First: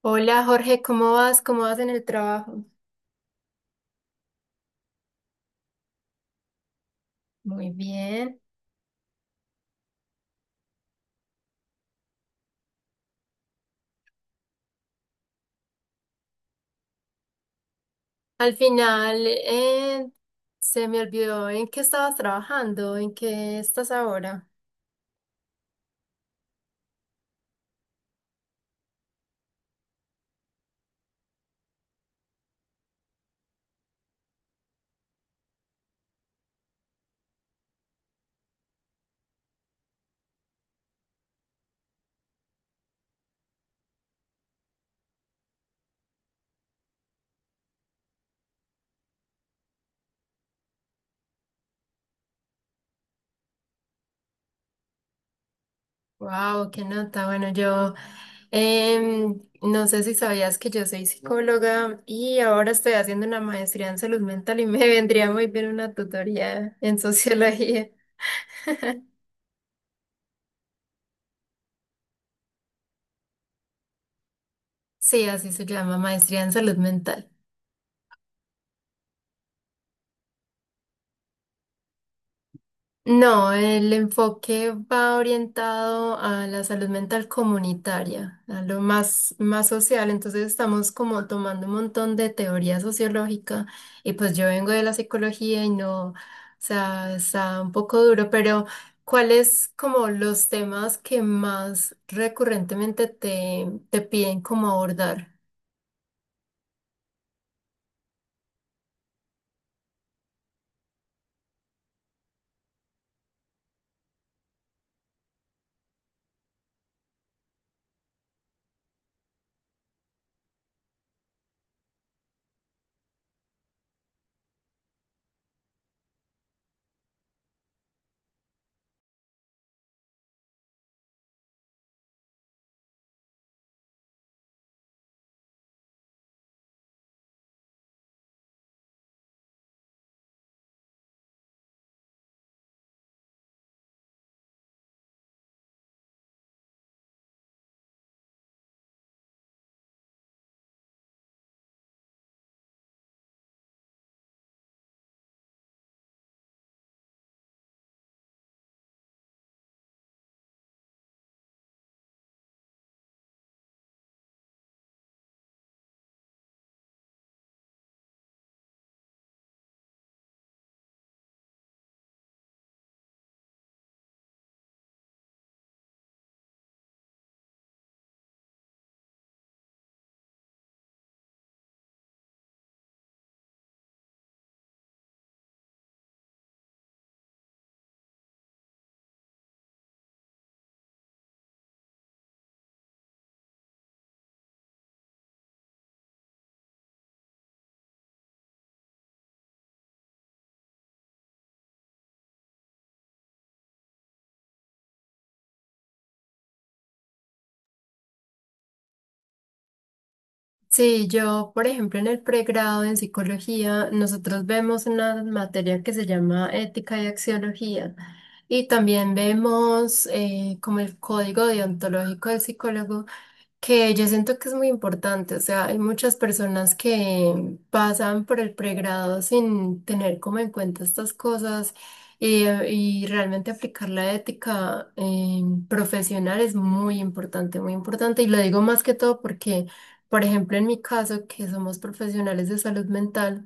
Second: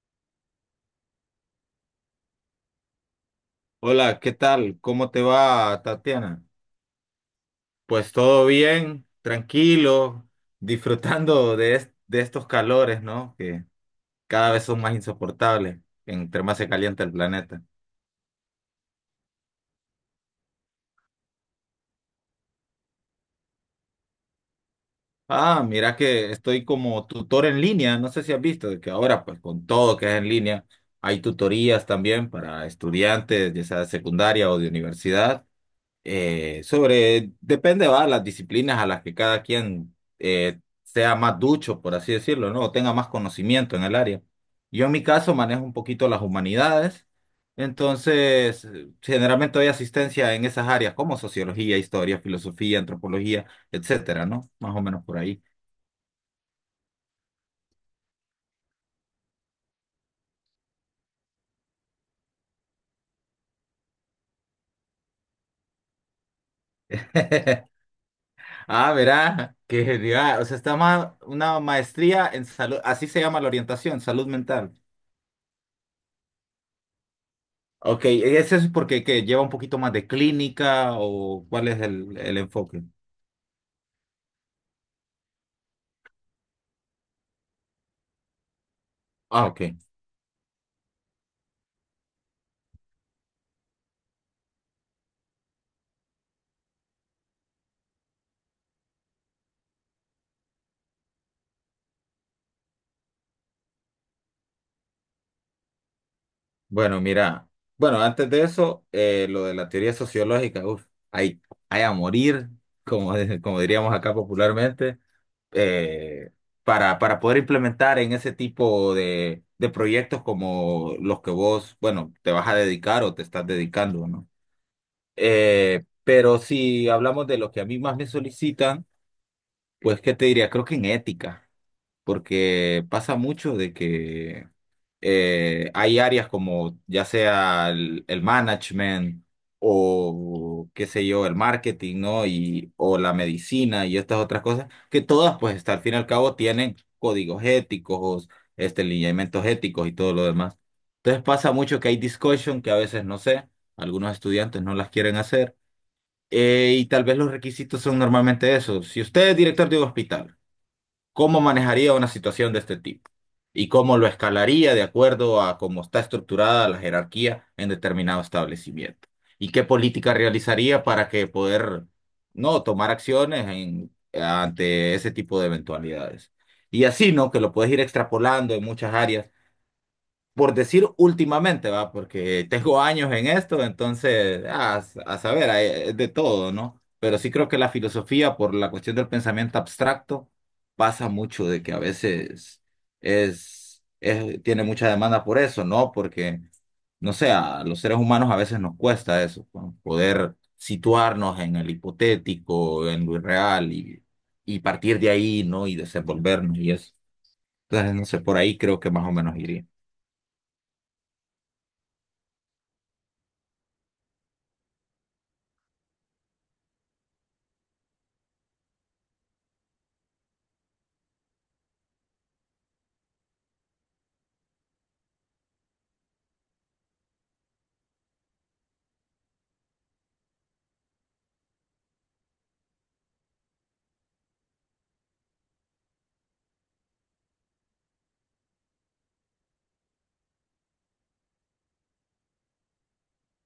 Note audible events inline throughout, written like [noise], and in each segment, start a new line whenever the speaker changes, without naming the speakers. Hola Jorge, ¿cómo vas? ¿Cómo vas en el trabajo?
Hola, ¿qué tal? ¿Cómo te va, Tatiana?
Muy
Pues
bien.
todo bien, tranquilo, disfrutando de, de estos calores, ¿no? Que cada vez son más insoportables entre más se calienta el planeta.
Al final, se me olvidó en qué estabas trabajando, en qué estás ahora.
Ah, mira que estoy como tutor en línea, no sé si has visto de que ahora, pues con todo que es en línea, hay tutorías también para estudiantes, ya sea de secundaria o de universidad. Sobre, depende, va, las disciplinas a las que cada quien sea más ducho, por así decirlo, ¿no? O tenga más conocimiento en el área. Yo en mi caso manejo un poquito las humanidades, entonces generalmente doy asistencia en esas áreas como sociología, historia, filosofía, antropología, etcétera, ¿no? Más o menos por ahí.
Wow, qué nota. Bueno, yo no sé si sabías que yo soy psicóloga y ahora estoy haciendo una maestría en salud mental y me [laughs] vendría muy bien una tutoría en
[laughs]
sociología.
Ah, verá, qué genial. O sea, está más una maestría en salud, así se llama la orientación, salud mental.
Sí, así se llama, maestría en salud mental.
Ok, ¿ese es eso porque que lleva un poquito más de clínica o cuál es el enfoque?
No, el enfoque va orientado a la salud mental comunitaria, a lo más,
Ah, ok.
más social. Entonces estamos como tomando un montón de teoría sociológica y pues yo vengo de la psicología y no, o sea, está un poco duro, pero ¿cuáles como los temas que más recurrentemente te piden como abordar?
Bueno, mira, bueno, antes de eso, lo de la teoría sociológica, uf, hay, hay a morir, como, como diríamos acá popularmente, eh, para poder implementar en ese tipo de proyectos como los que vos, bueno, te vas a dedicar o te estás dedicando, ¿no? Pero si hablamos de lo que a mí más me solicitan, pues, ¿qué te diría? Creo que en ética. Porque pasa mucho de que hay áreas como ya sea el management o qué sé yo, el marketing, ¿no? Y, o la medicina y estas otras cosas, que todas pues hasta al fin y al cabo tienen códigos éticos, este, lineamientos éticos y todo lo demás. Entonces pasa mucho que hay discussion que a veces no sé, algunos estudiantes no las quieren hacer. Y tal vez los requisitos son normalmente esos. Si usted es director de un hospital, ¿cómo manejaría una situación de este tipo? ¿Y cómo lo escalaría de acuerdo a cómo está estructurada la jerarquía en determinado establecimiento? ¿Y qué política realizaría para que poder no tomar acciones ante ese tipo de eventualidades? Y así, ¿no? Que lo puedes ir extrapolando en muchas áreas por decir últimamente, va, porque tengo años en esto, entonces, ah, a, saber, es de todo, ¿no? Pero sí creo que la filosofía, por la cuestión del pensamiento abstracto, pasa mucho de que a veces tiene mucha demanda por eso, ¿no? Porque, no sé, a los seres humanos a veces nos cuesta eso, ¿no? Poder situarnos en el hipotético, en lo irreal y partir de ahí, ¿no? Y desenvolvernos y eso. Entonces, no sé, por ahí creo que más o menos iría.
Sí, yo, por ejemplo, en el pregrado en psicología, nosotros vemos una materia que se llama ética y axiología. Y también vemos como el código deontológico del psicólogo que yo siento que es muy importante, o sea, hay muchas personas que pasan por el pregrado sin tener como en cuenta estas cosas y realmente aplicar la ética profesional es muy importante y lo digo más que todo porque, por ejemplo, en mi caso, que somos profesionales de salud mental.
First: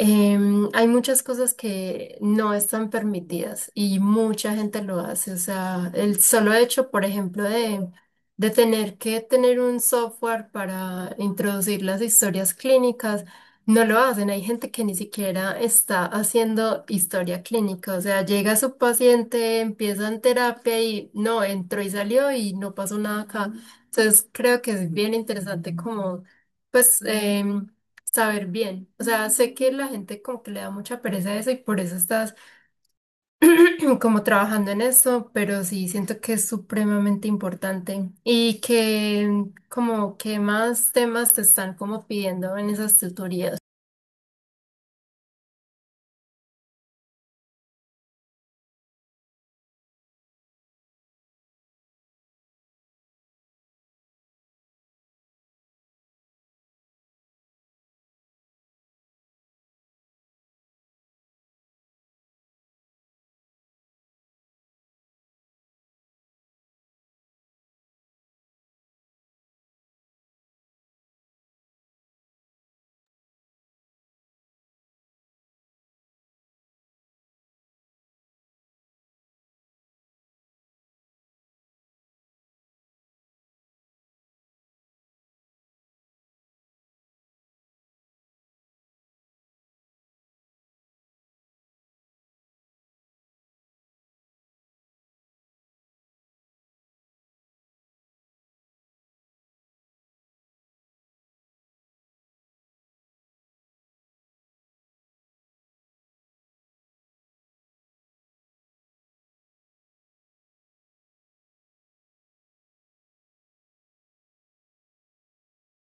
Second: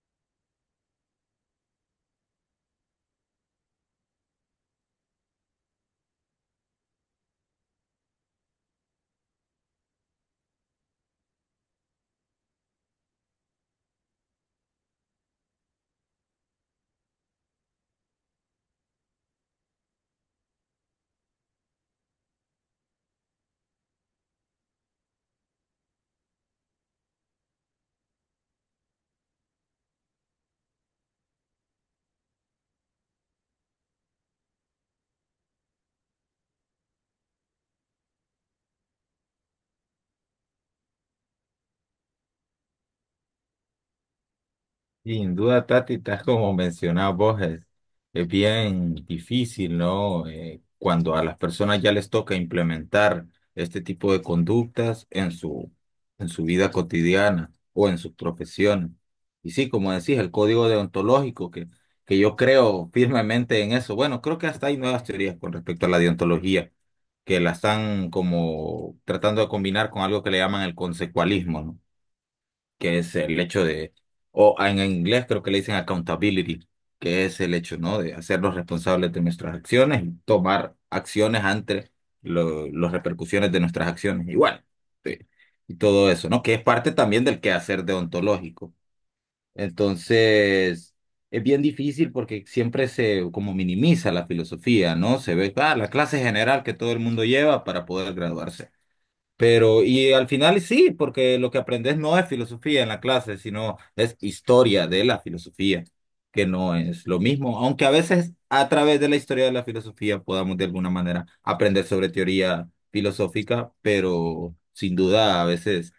Hay muchas cosas que no están permitidas y mucha gente lo hace. O sea, el solo hecho, por ejemplo, de tener que tener un software para introducir las historias clínicas, no lo hacen. Hay gente que ni siquiera está haciendo historia clínica. O sea, llega su paciente, empieza en terapia y no, entró y salió y no pasó nada acá. Entonces, creo que es bien interesante como, pues... em, saber bien. O sea, sé que la gente como que le da mucha pereza a eso y por eso estás [clears throat] como trabajando en eso, pero sí siento que es supremamente importante y que como que más temas te están como pidiendo en esas tutorías.
Sin duda, Tati, tal como mencionabas vos, es bien difícil, ¿no? Cuando a las personas ya les toca implementar este tipo de conductas en su vida cotidiana o en sus profesiones. Y sí, como decís, el código deontológico, que yo creo firmemente en eso. Bueno, creo que hasta hay nuevas teorías con respecto a la deontología, que la están como tratando de combinar con algo que le llaman el consecualismo, ¿no? Que es el hecho de, o en inglés creo que le dicen accountability, que es el hecho, ¿no? De hacernos responsables de nuestras acciones y tomar acciones ante las repercusiones de nuestras acciones. Igual, sí, y todo eso, ¿no? Que es parte también del quehacer deontológico. Entonces, es bien difícil porque siempre se como minimiza la filosofía, ¿no? Se ve, ah, la clase general que todo el mundo lleva para poder graduarse. Pero, y al final sí, porque lo que aprendes no es filosofía en la clase, sino es historia de la filosofía, que no es lo mismo, aunque a veces a través de la historia de la filosofía podamos de alguna manera aprender sobre teoría filosófica, pero sin duda a veces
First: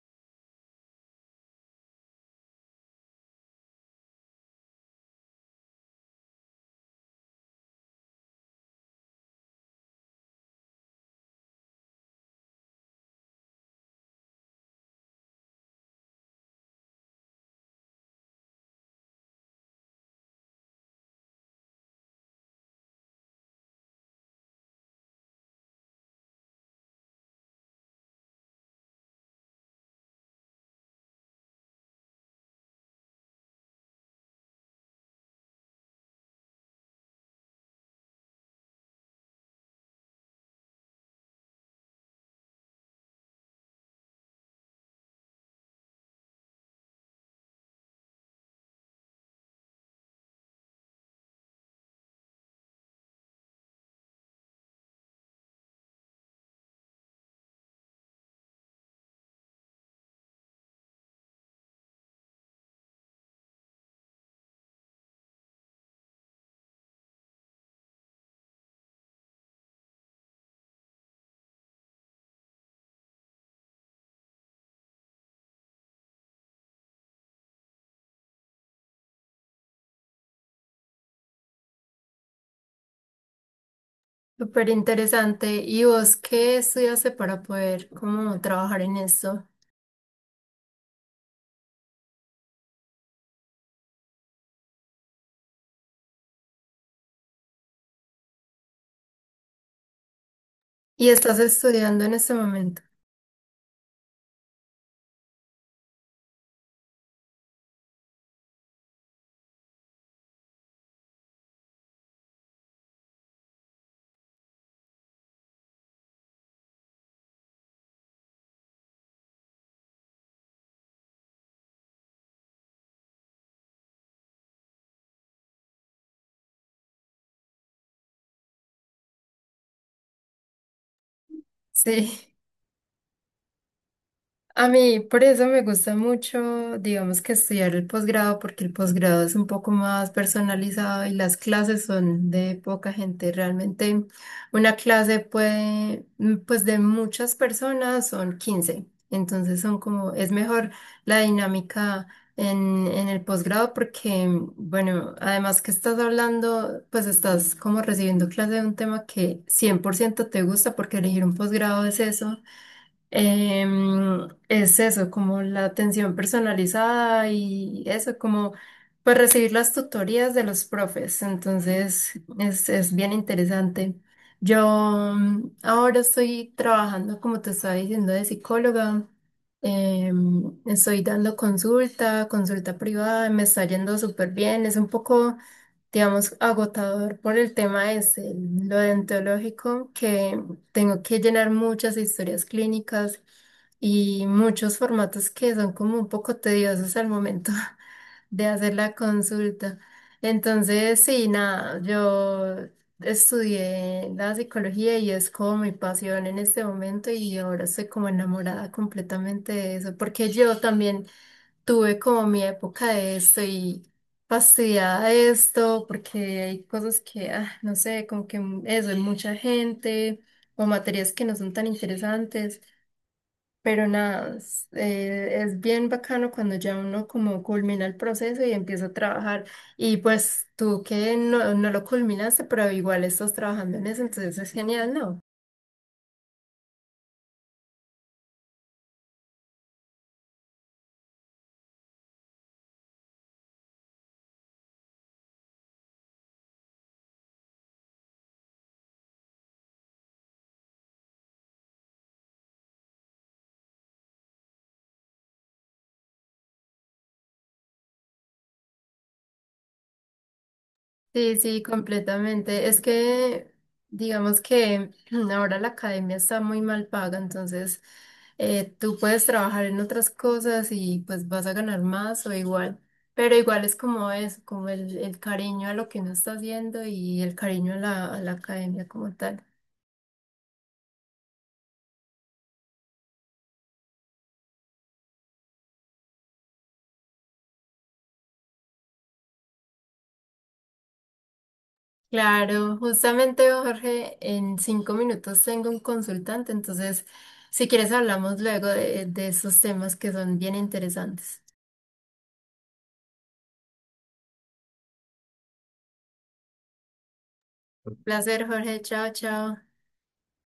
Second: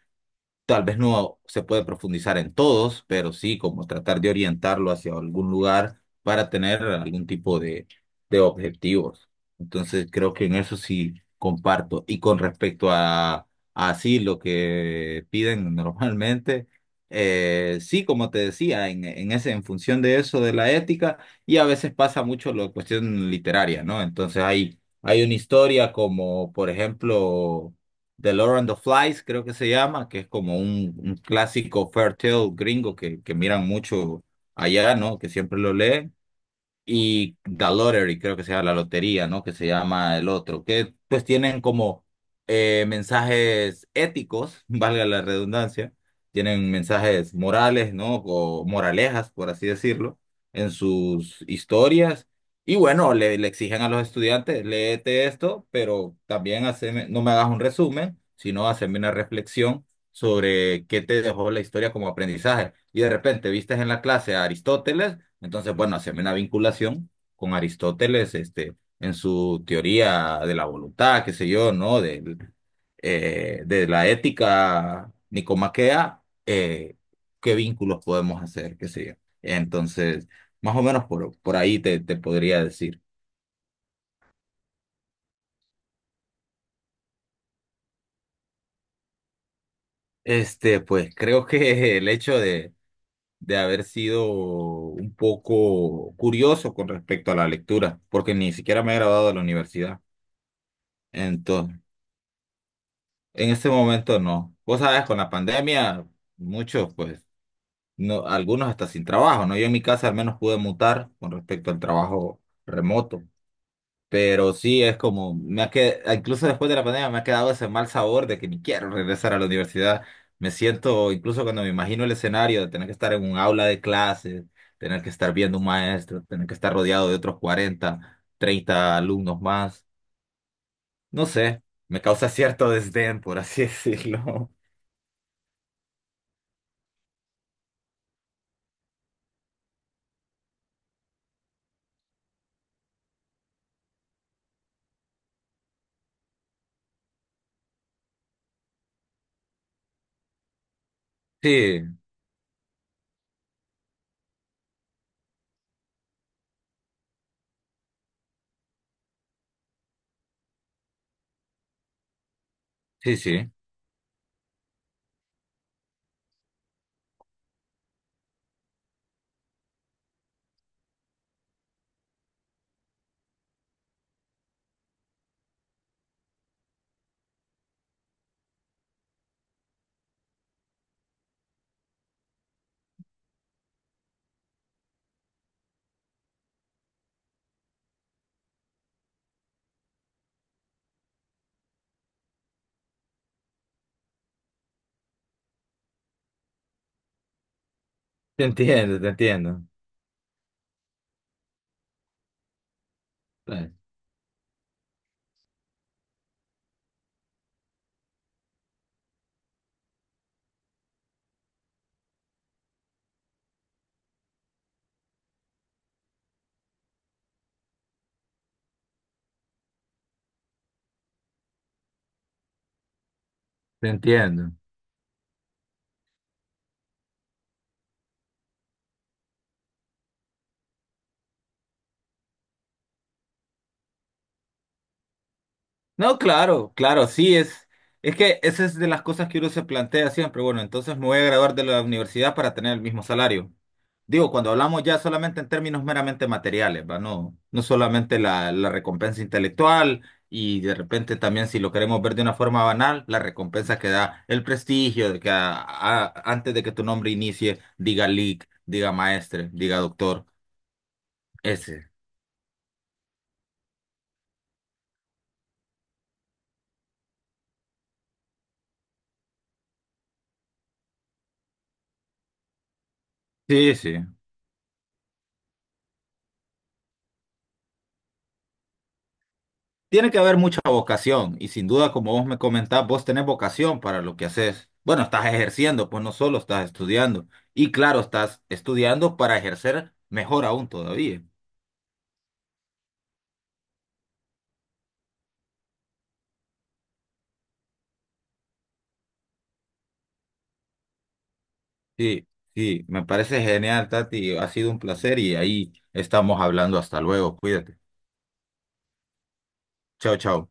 tal vez no se puede profundizar en todos, pero sí como tratar de orientarlo hacia algún lugar para tener algún tipo de objetivos. Entonces creo que en eso sí comparto. Y con respecto a así lo que piden normalmente, sí, como te decía, en ese, en función de eso, de la ética, y a veces pasa mucho la cuestión literaria, ¿no? Entonces hay una historia como, por ejemplo The Lord and the Flies, creo que se llama, que es como un clásico Fairtale gringo que miran mucho allá, ¿no? Que siempre lo leen y The Lottery, creo que se llama la lotería, ¿no? Que se llama el otro, que pues tienen como mensajes éticos, [laughs] valga la redundancia, tienen mensajes morales, ¿no? O moralejas, por así decirlo, en sus historias. Y bueno, le exigen a los estudiantes, léete esto, pero también haceme, no me hagas un resumen, sino haceme una reflexión sobre qué te dejó la historia como aprendizaje. Y de repente vistes en la clase a Aristóteles entonces, bueno, se ve una vinculación con Aristóteles, este, en su teoría de la voluntad, qué sé yo, ¿no? Del, de la ética nicomaquea, qué vínculos podemos hacer, qué sé yo. Entonces, más o menos por ahí te podría decir.
Súper interesante. ¿Y vos qué estudiaste para poder como trabajar en eso?
Este, pues creo que el hecho de haber sido un poco curioso con respecto a la lectura, porque ni siquiera me he graduado de la universidad.
¿Y estás
Entonces
estudiando en este momento?
en este momento no. Vos sabes, con la pandemia, muchos, pues, no, algunos hasta sin trabajo, ¿no? Yo en mi casa al menos pude mutar con respecto al trabajo remoto. Pero sí es como, me ha quedado, incluso después de la pandemia me ha quedado ese mal sabor de que ni quiero regresar a la universidad. Me siento, incluso cuando me imagino el escenario de tener que estar en un aula de clases, tener que estar viendo un maestro, tener que estar rodeado de otros 40, 30 alumnos más. No sé, me causa
Sí.
cierto desdén, por así decirlo.
A mí, por eso me gusta mucho, digamos que estudiar el posgrado, porque el posgrado es un poco más personalizado y las clases son de poca gente. Realmente una clase puede, pues de muchas personas son 15. Entonces son como, es mejor la
[laughs] Sí,
dinámica en el posgrado porque, bueno, además que estás hablando, pues estás como recibiendo clase de un tema que 100% te gusta porque elegir un posgrado es eso,
sí, sí,
es eso, como la atención personalizada y eso, como pues recibir las tutorías de los profes. Entonces, es bien interesante. Yo ahora estoy trabajando, como te estaba diciendo, de psicóloga. Estoy dando consulta, consulta privada, me está yendo súper bien. Es un poco, digamos, agotador por el tema es lo dentológico, que tengo que llenar muchas historias clínicas y muchos formatos que son como un poco tediosos al momento [laughs] de hacer la
te entiendo,
consulta. Entonces, sí, nada, yo
eh,
estudié la psicología y es como mi pasión en este momento y ahora estoy como enamorada completamente de eso, porque yo también tuve como mi época de esto y fastidiada de esto porque hay cosas que, no sé, como que eso, hay mucha gente o materias que no son tan interesantes, pero
te
nada,
entiendo.
es bien bacano cuando ya uno como culmina el proceso y empieza a trabajar y pues tú que no lo culminaste, pero igual estás trabajando en eso, entonces es genial, ¿no?
No, claro, claro, sí, es que esa es de las cosas que uno se plantea siempre. Bueno, entonces me voy a graduar de la universidad para tener el mismo salario. Digo, cuando hablamos ya solamente en términos meramente materiales, ¿va? No, no solamente la recompensa intelectual y de repente también si lo queremos ver de una forma banal, la recompensa que da el prestigio de que antes de que tu nombre inicie, diga Lic, diga maestre, diga doctor,
Sí, sí,
ese.
completamente. Es que, digamos que [clears throat] ahora la academia está muy mal paga, entonces tú puedes trabajar en otras cosas y pues vas a ganar más o igual, pero igual es
Sí, sí.
como eso, como el cariño a lo que uno está haciendo y el cariño a la, academia como tal.
Tiene que haber mucha vocación y sin duda, como vos me comentás, vos tenés vocación para lo que haces. Bueno, estás ejerciendo, pues no solo estás estudiando. Y claro, estás estudiando para ejercer mejor aún todavía.
Claro, justamente Jorge, en 5 minutos tengo un consultante, entonces si quieres hablamos luego de, esos temas que son bien interesantes.
Sí, sí, me parece genial, Tati. Ha sido un placer y ahí estamos hablando. Hasta luego, cuídate.
Placer, Jorge, chao, chao.
Chao, chao.